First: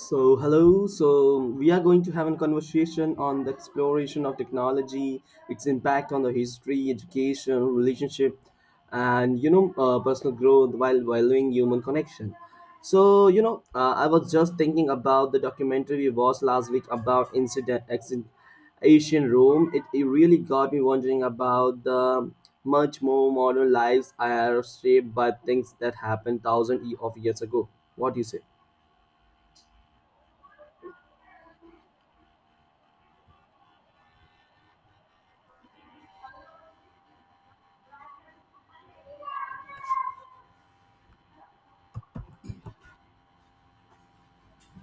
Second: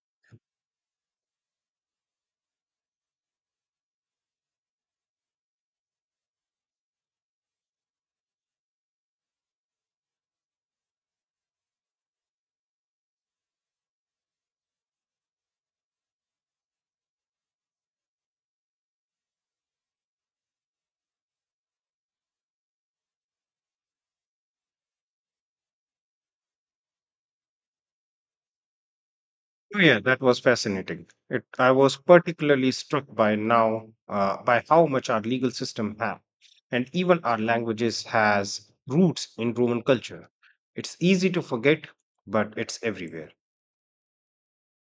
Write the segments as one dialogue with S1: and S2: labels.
S1: So, hello. So, we are going to have a conversation on the exploration of technology, its impact on the history, education, relationship, and personal growth while valuing human connection. So, I was just thinking about the documentary we watched last week about incident, accident, Asian Rome. It really got me wondering about the much more modern lives are shaped by things that happened thousands of years ago. What do you say?
S2: Oh, yeah, that was fascinating. I was particularly struck by how much our legal system have, and even our languages has roots in Roman culture. It's easy to forget, but it's everywhere.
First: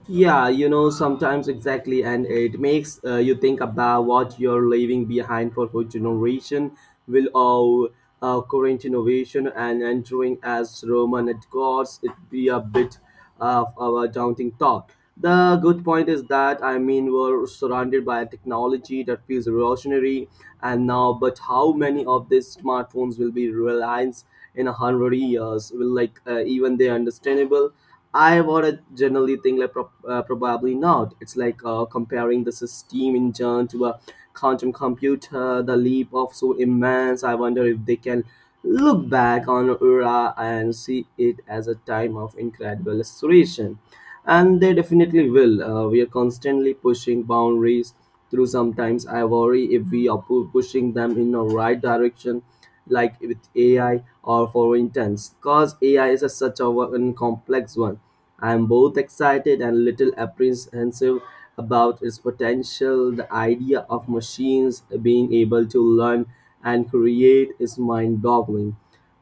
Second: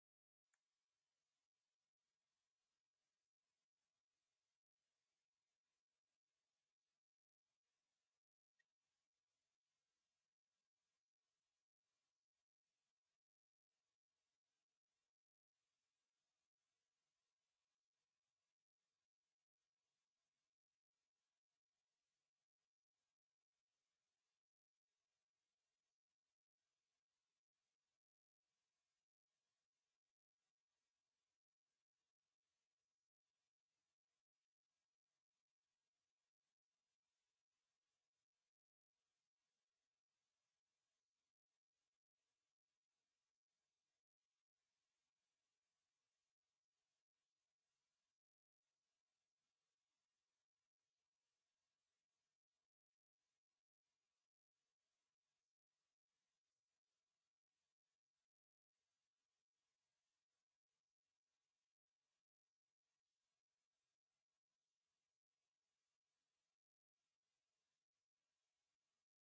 S1: Yeah, sometimes exactly, and it makes you think about what you're leaving behind for future generation. Will our current innovation and entering as Roman at gods it be a bit of our daunting thought? The good point is that I mean we're surrounded by technology that feels revolutionary, and now, but how many of these smartphones will be reliance in a hundred years? Will like even they understandable? I would generally think like probably not. It's like comparing the steam engine to a quantum computer. The leap of so immense. I wonder if they can look back on era and see it as a time of incredible acceleration and they definitely will. We are constantly pushing boundaries through. Sometimes I worry if we are pushing them in the right direction, like with AI or for instance, because AI is such an complex one. I am both excited and a little apprehensive about its potential. The idea of machines being able to learn and create is mind-boggling.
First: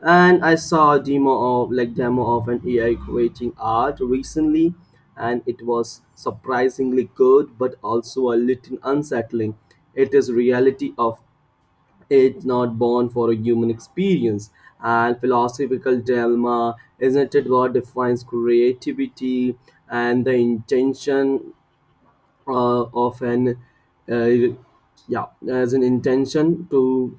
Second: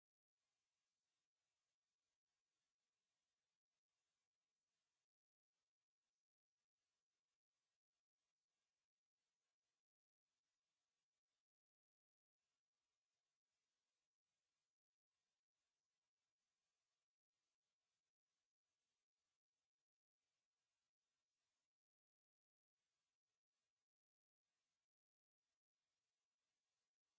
S1: And I saw a demo of like demo of an AI creating art recently, and it was surprisingly good, but also a little unsettling. It is reality of it's not born for a human experience and philosophical dilemma isn't it what defines creativity and the intention of an uh, yeah as an intention to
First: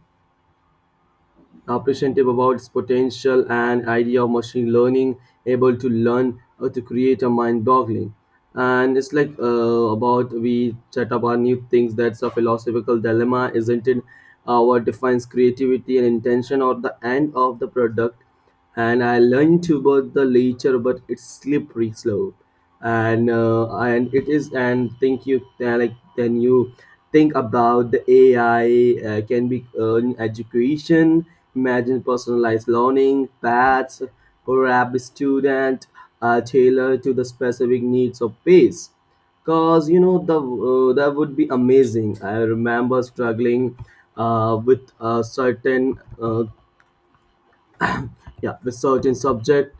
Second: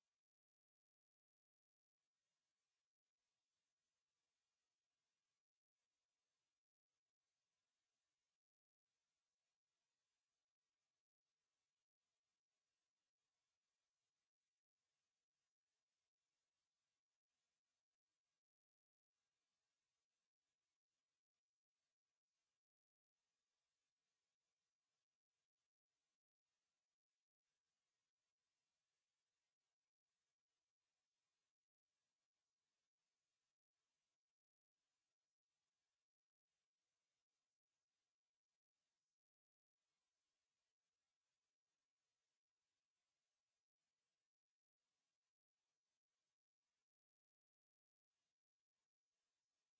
S1: appreciative about its potential and idea of machine learning able to learn to create a mind boggling and it's like about we chat about new things that's a philosophical dilemma isn't it what defines creativity and intention or the end of the product and I learned to about the later but it's slippery slope and it is and think you like then you think about the AI can be in education. Imagine personalized learning paths, perhaps student tailored to the specific needs of pace. Cause you know the that would be amazing. I remember struggling with a certain yeah with certain subject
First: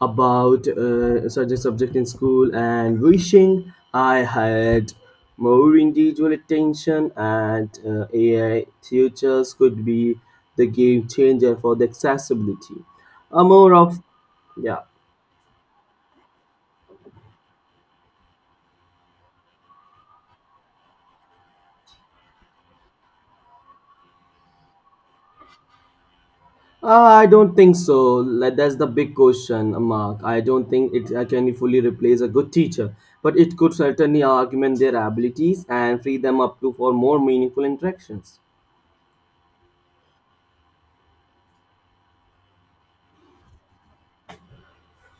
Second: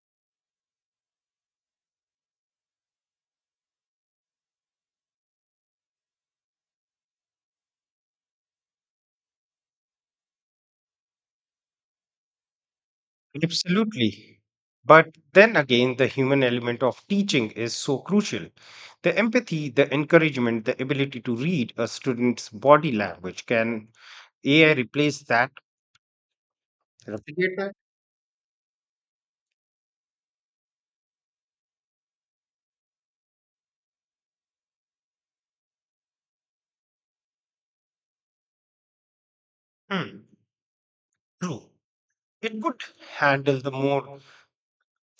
S1: about certain subject in school and wishing I had more individual attention and AI tutors could be the game changer for the accessibility a more of
S2: Absolutely.
S1: yeah
S2: But then again, the human element of teaching is so crucial. The empathy, the encouragement, the ability to read a student's body language, can AI replace that?
S1: I don't
S2: Replicate that?
S1: think so. Like, that's the big question mark I don't think it can fully replace a good teacher, but it could certainly augment their abilities and free them up to for more meaningful interactions.
S2: Hmm. True. It could handle the more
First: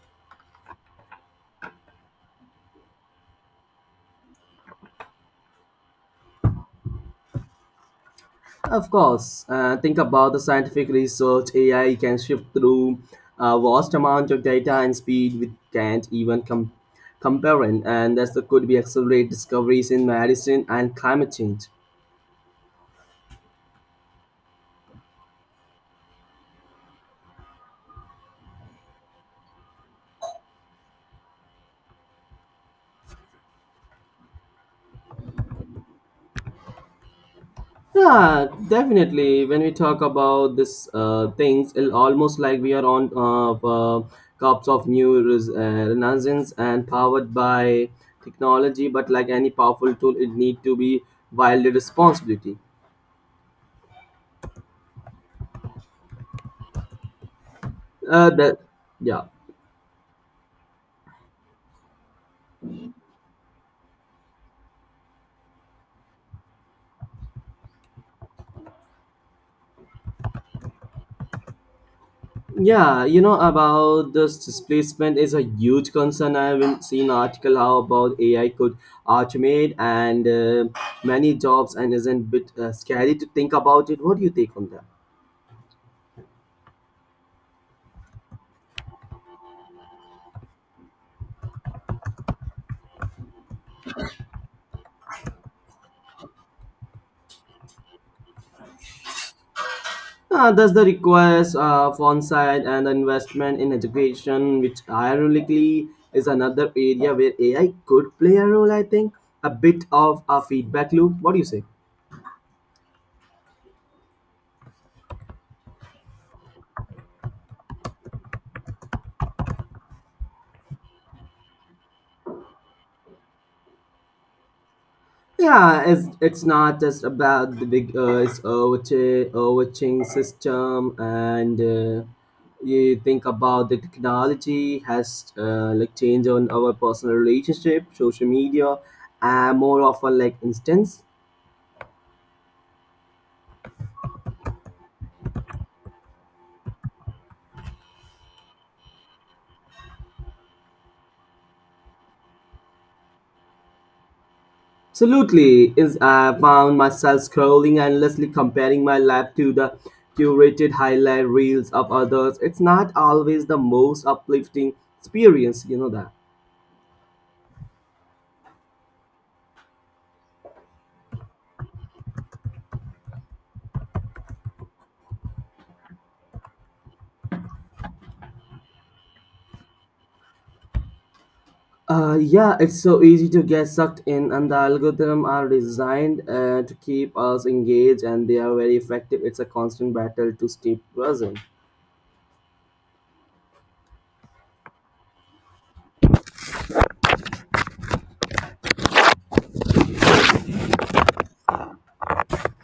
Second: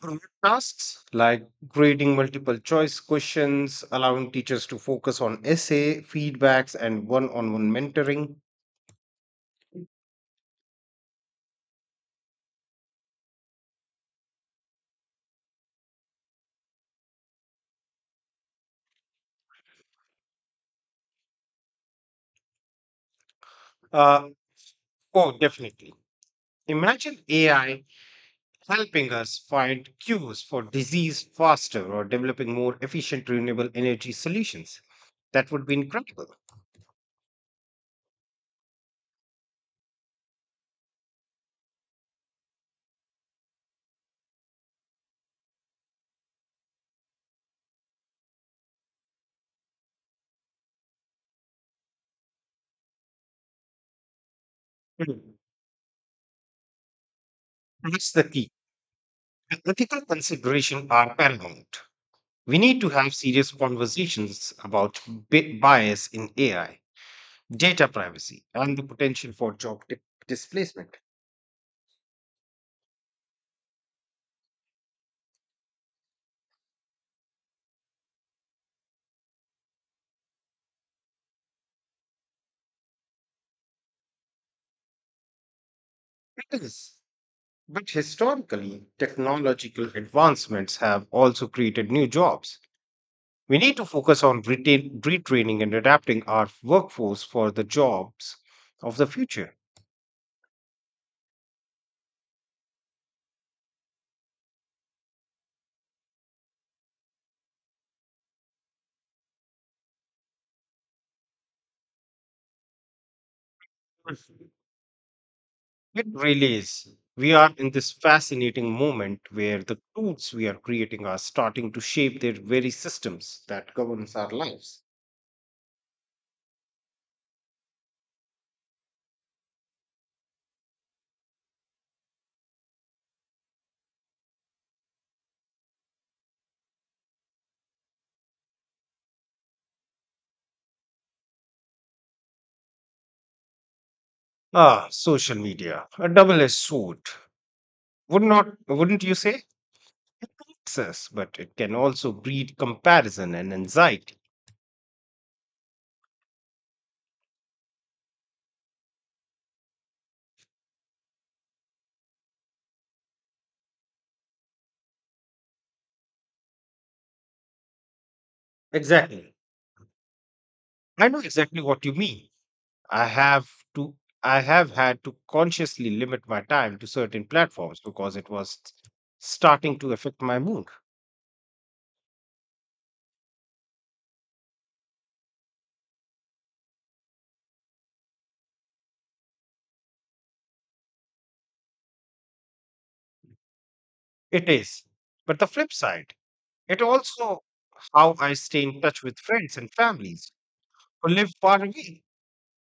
S2: broad tasks like grading multiple choice questions, allowing teachers to focus on essay, feedbacks, and one on one mentoring.
S1: Of course, think about the scientific research AI can shift through a vast amount of data and speed we can't even compare in, and thus could be accelerate discoveries in medicine and climate change.
S2: Uh, oh, definitely. Imagine AI helping us find cures for disease faster or developing more efficient renewable energy solutions. That would be incredible.
S1: Yeah, definitely. When we talk about this things, it almost like we are on uh, cups of new renaissance and powered by technology. But like any powerful tool, it need to be wildly responsibility.
S2: Mhm. That's the key.
S1: The Yeah.
S2: The ethical considerations are paramount. We need to have serious conversations about bias in AI, data privacy, and the potential for job displacement.
S1: Yeah, you know about this displacement is a huge concern. I haven't seen article how about AI could automate and many jobs and isn't bit scary to think about it. What do you take on that?
S2: It is. But historically, technological advancements have also created new jobs. We need to focus on retraining and adapting our workforce for the jobs of the future.
S1: That's the request of on-site and investment in education, which ironically is another area where AI could play a role. I think a bit of a feedback loop. What do you say?
S2: It really is. We are in this fascinating moment where the tools we are creating are starting to shape their very systems that governs our lives.
S1: Yeah, it's not just about the big it's overwatching system, and you think about the technology has like changed on our personal relationship, social media, and more often like instance.
S2: Ah, social media, a double-edged sword. Wouldn't you say? Success, but it can also breed comparison and anxiety.
S1: Absolutely, is I found myself scrolling endlessly, comparing my life to the curated highlight reels of others. It's not always the most uplifting experience, you know that.
S2: Exactly. I know exactly what you mean. I have to I have had to consciously limit my time to certain platforms because it was starting to affect my mood.
S1: Yeah, it's so easy to get sucked in, and the algorithm are designed to keep us engaged, and they are very effective. It's a constant battle to stay present.
S2: It is. But the flip side, it also how I stay in touch with friends and families who live far away.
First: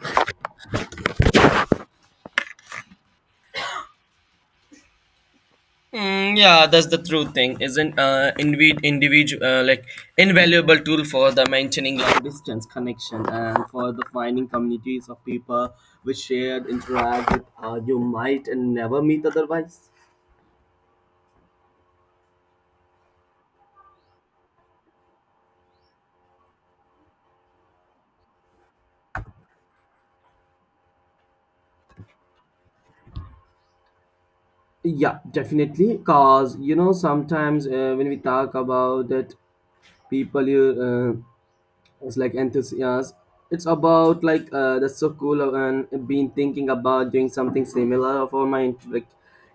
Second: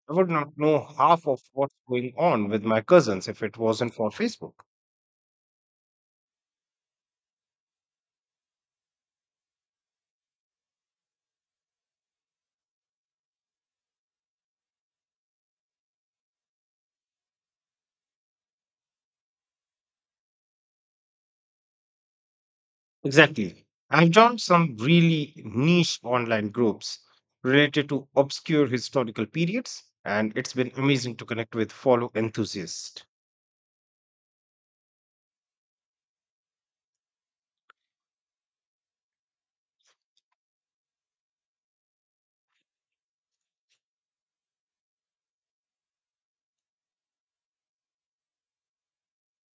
S2: I would not know half of what's going on with my cousins if it wasn't for Facebook.
S1: Mm, yeah, that's the true thing. Isn't indeed individual like invaluable tool for the maintaining long distance connection and for the finding communities of people which shared interact with you might never meet otherwise.
S2: Exactly. I've joined some really niche online groups related to obscure historical periods, and it's been amazing to connect with fellow enthusiasts.
S1: Yeah, definitely. Cause sometimes when we talk about it, people you it's like enthusiasts. It's about like that's so cool and been thinking about doing something similar for my like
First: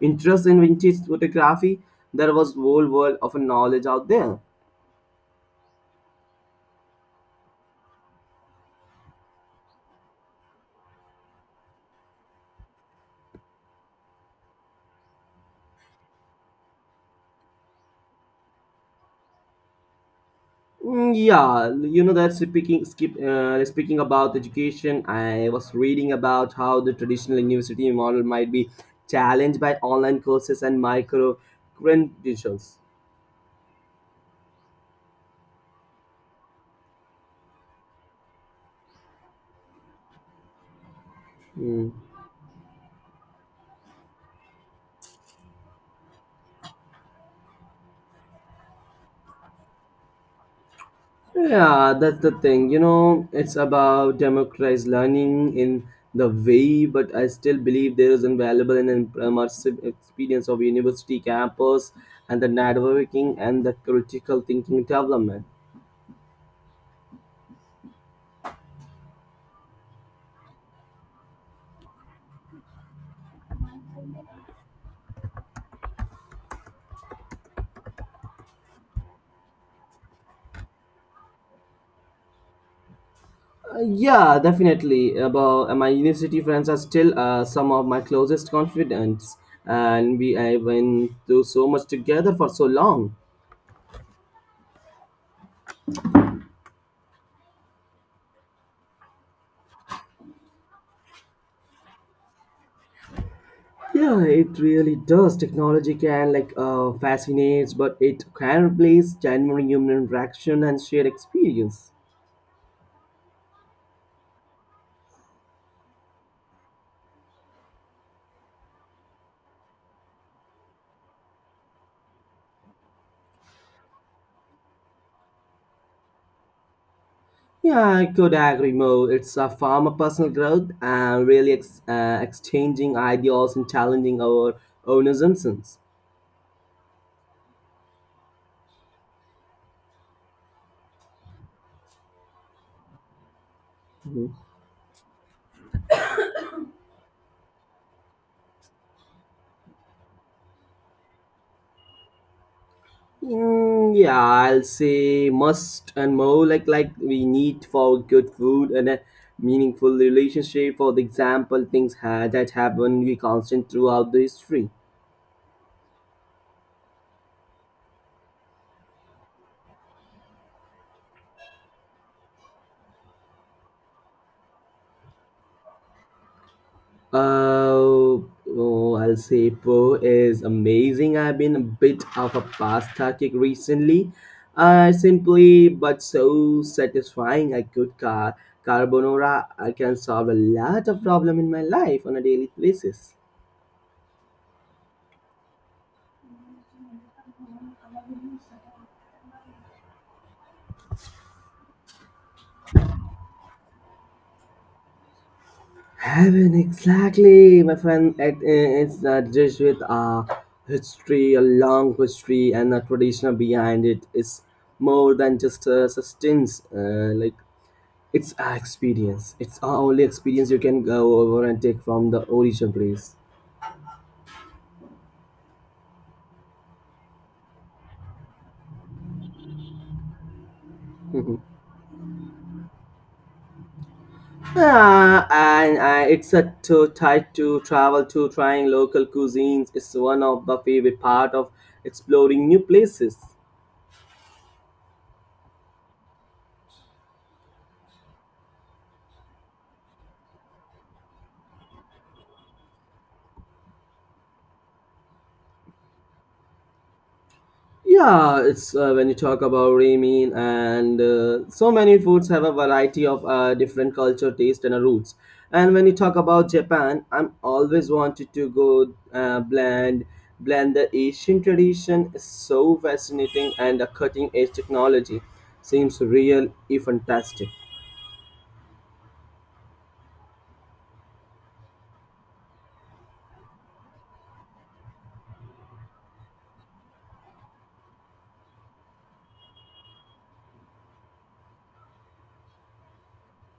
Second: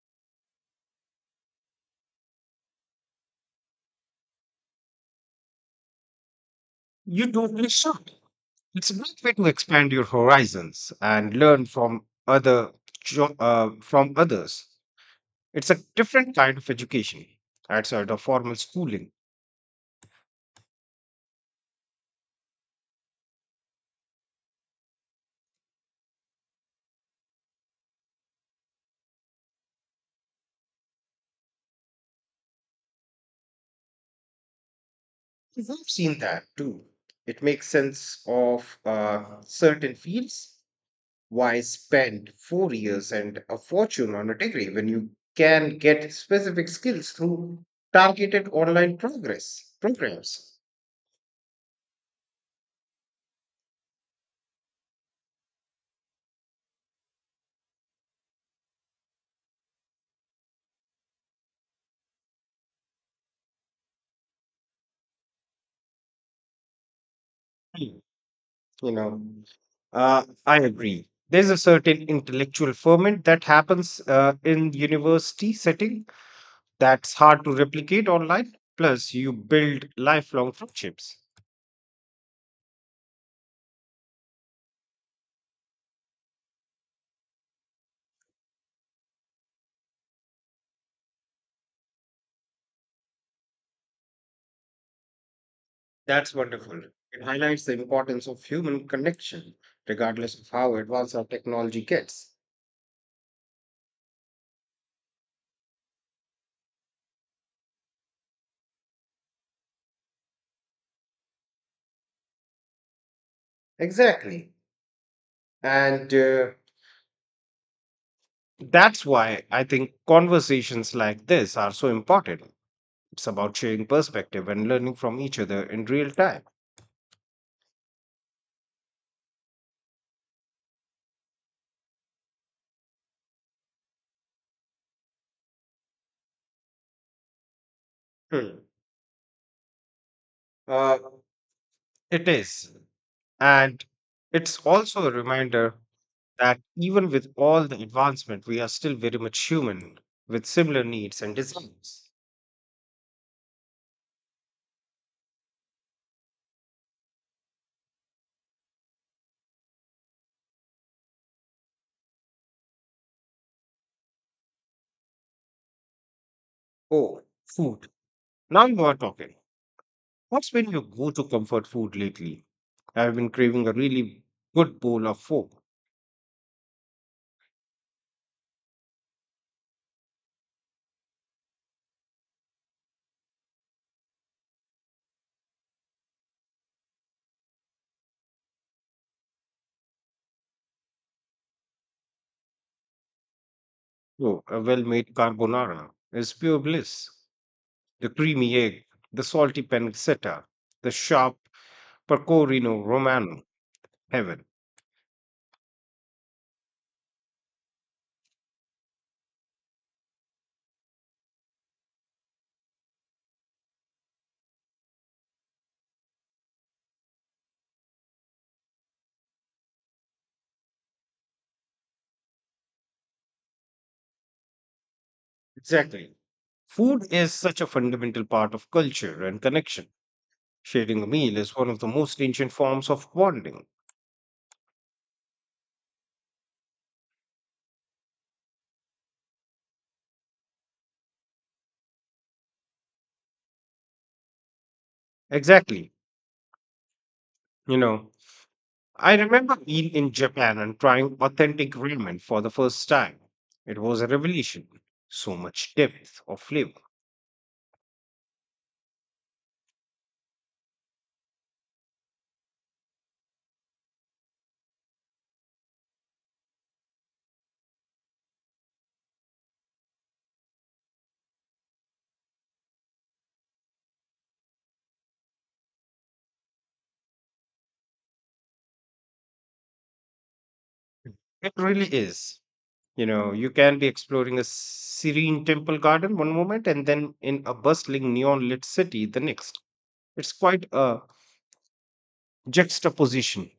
S1: interest in vintage photography. There was whole world of knowledge out there.
S2: You totally should. It's a great way to expand your horizons and learn from others. It's a different kind of education outside of formal schooling.
S1: Mm, yeah, you know that speaking about education, I was reading about how the traditional university model might be challenged by online courses and micro credentials.
S2: I've seen that too. It makes sense of certain fields. Why spend 4 years and a fortune on a degree when you can get specific skills through targeted online progress programs?
S1: Yeah, that's the thing. It's about democratized learning in the way, but I still believe there is invaluable and immersive experience of university campus and the networking and the critical thinking development.
S2: Hmm. You know, I agree. There's a certain intellectual ferment that happens in university setting that's hard to replicate online. Plus, you build lifelong friendships.
S1: Yeah, definitely. About my university friends are still some of my closest confidants, and we I went through so much together for so long.
S2: That's wonderful. It highlights the importance of human connection, regardless of how advanced our technology gets.
S1: Yeah, it really does. Technology can like fascinates, but it can replace genuine human interaction and shared experience.
S2: Exactly. And that's why I think conversations like this are so important. It's about sharing perspective and learning from each other in real time.
S1: Yeah, I could agree more. It's a form of personal growth and really exchanging ideas and challenging our own assumptions.
S2: Hmm. Uh, it is. And
S1: Mhm.
S2: it's also a reminder that even with all the advancement, we are still very much human with similar needs and desires.
S1: Mm, yeah, I'll say must and more like we need for good food and a meaningful relationship. For the example, things that happen we constant throughout the history.
S2: Oh, food. Now you are talking. What's been your go to comfort food lately? I've been craving a really good bowl of pho.
S1: Uh, oh, I'll say Po is amazing. I've been a bit of a pasta kick recently. Simply but so satisfying. A good carbonara I can solve a lot of problem in my life on a daily basis.
S2: Oh, a well made carbonara is pure bliss. The creamy egg, the salty pancetta, the sharp pecorino romano, heaven.
S1: Heaven, exactly, my friend. It's a dish with a history, a long history, and a tradition behind it. It's more than just a sustenance. Like, it's our experience. It's our only experience you can go over and take from the origin place.
S2: Exactly. Food is such a fundamental part of culture and connection. Sharing a meal
S1: Mhm.
S2: is one of the most ancient forms of bonding.
S1: And it's a to tight to travel to trying local cuisines is one of the favorite part of exploring new places.
S2: Exactly. You know, I remember being in Japan and trying authentic ramen for the first time. It was a revelation. So much depth of flavor.
S1: Yeah, it's when you talk about ramen and so many foods have a variety of different culture, taste, and roots. And when you talk about Japan, I'm always wanted to go blend the Asian tradition is so fascinating and the cutting edge technology seems real, if fantastic.
S2: It really is. You know, you can be exploring a serene temple garden one moment and then in a bustling neon lit city the next. It's quite a juxtaposition.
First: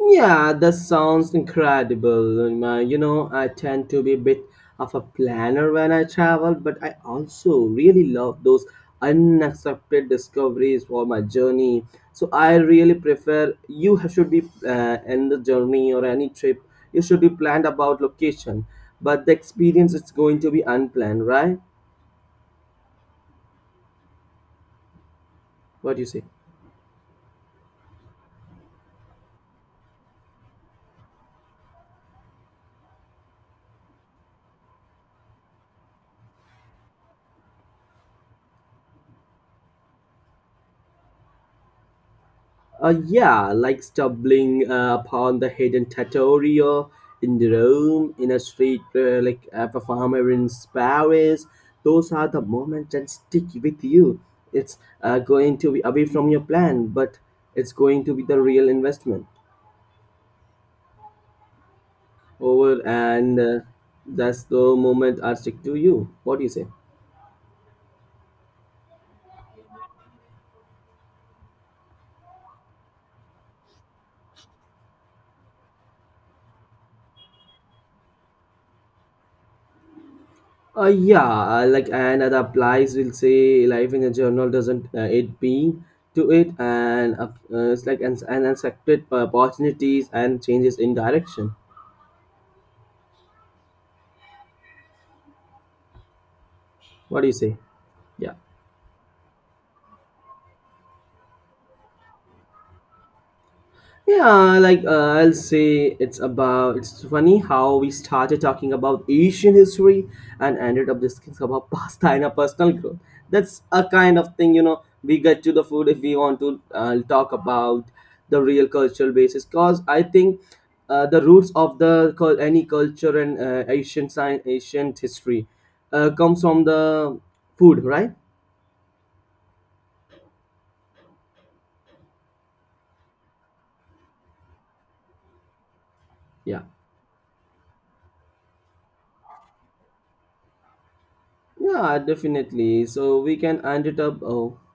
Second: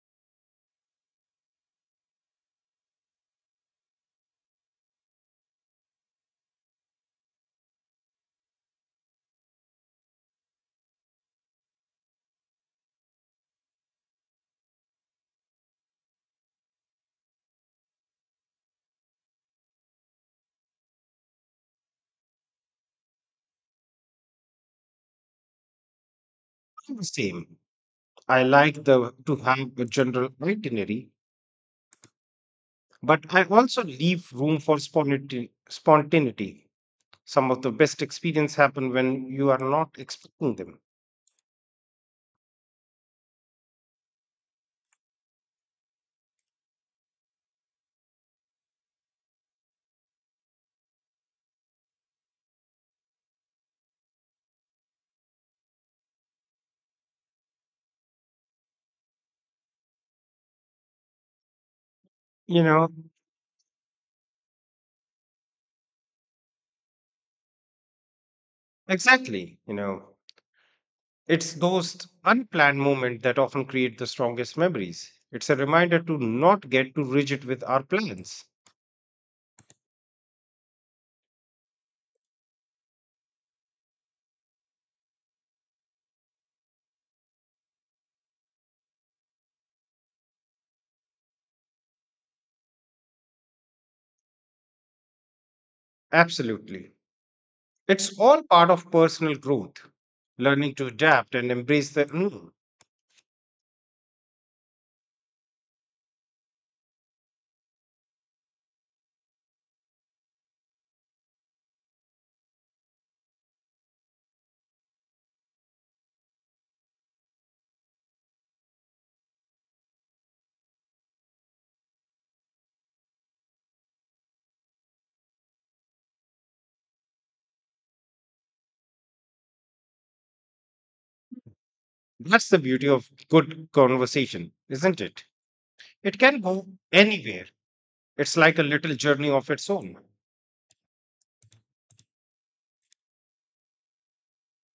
S1: Yeah, that sounds incredible. I tend to be a bit of a planner when I travel, but I also really love those unexpected discoveries for my journey. So I really prefer you should be in the journey or any trip, you should be planned about location, but the experience is going to be unplanned, right? What do you say?
S2: I'm the same. I like the to have a general itinerary, but I also leave room for spontaneity. Some of the best experience happen when you are not expecting them.
S1: Yeah, like stumbling upon the hidden trattoria in the Rome, in a street like a performer in Paris. Those are the moments that stick with you. It's going to be away from your plan, but it's going to be the real investment
S2: You
S1: over,
S2: know,
S1: and that's the moment I stick to you. What do you say?
S2: exactly. It's those unplanned moments that often create the strongest memories. It's a reminder to not get too rigid with our plans.
S1: Yeah, like and that applies. Will say life in a journal doesn't it being to it, and it's like an accepted opportunities and changes in direction.
S2: Absolutely.
S1: What do you say?
S2: It's
S1: Yeah.
S2: all part of personal growth, learning to adapt and embrace the unknown.
S1: Yeah, like I'll say it's funny how we started talking about Asian history and ended up discussing about pasta and our personal growth. That's a kind of thing, we get to the food if we want to talk about the real cultural basis because I think the roots of the any culture and Asian science, ancient history comes from the food, right?
S2: That's the beauty of good conversation, isn't it? It can
S1: Yeah.
S2: go anywhere. It's like a little journey of its own.
S1: Yeah, definitely. So we can end it up. Oh.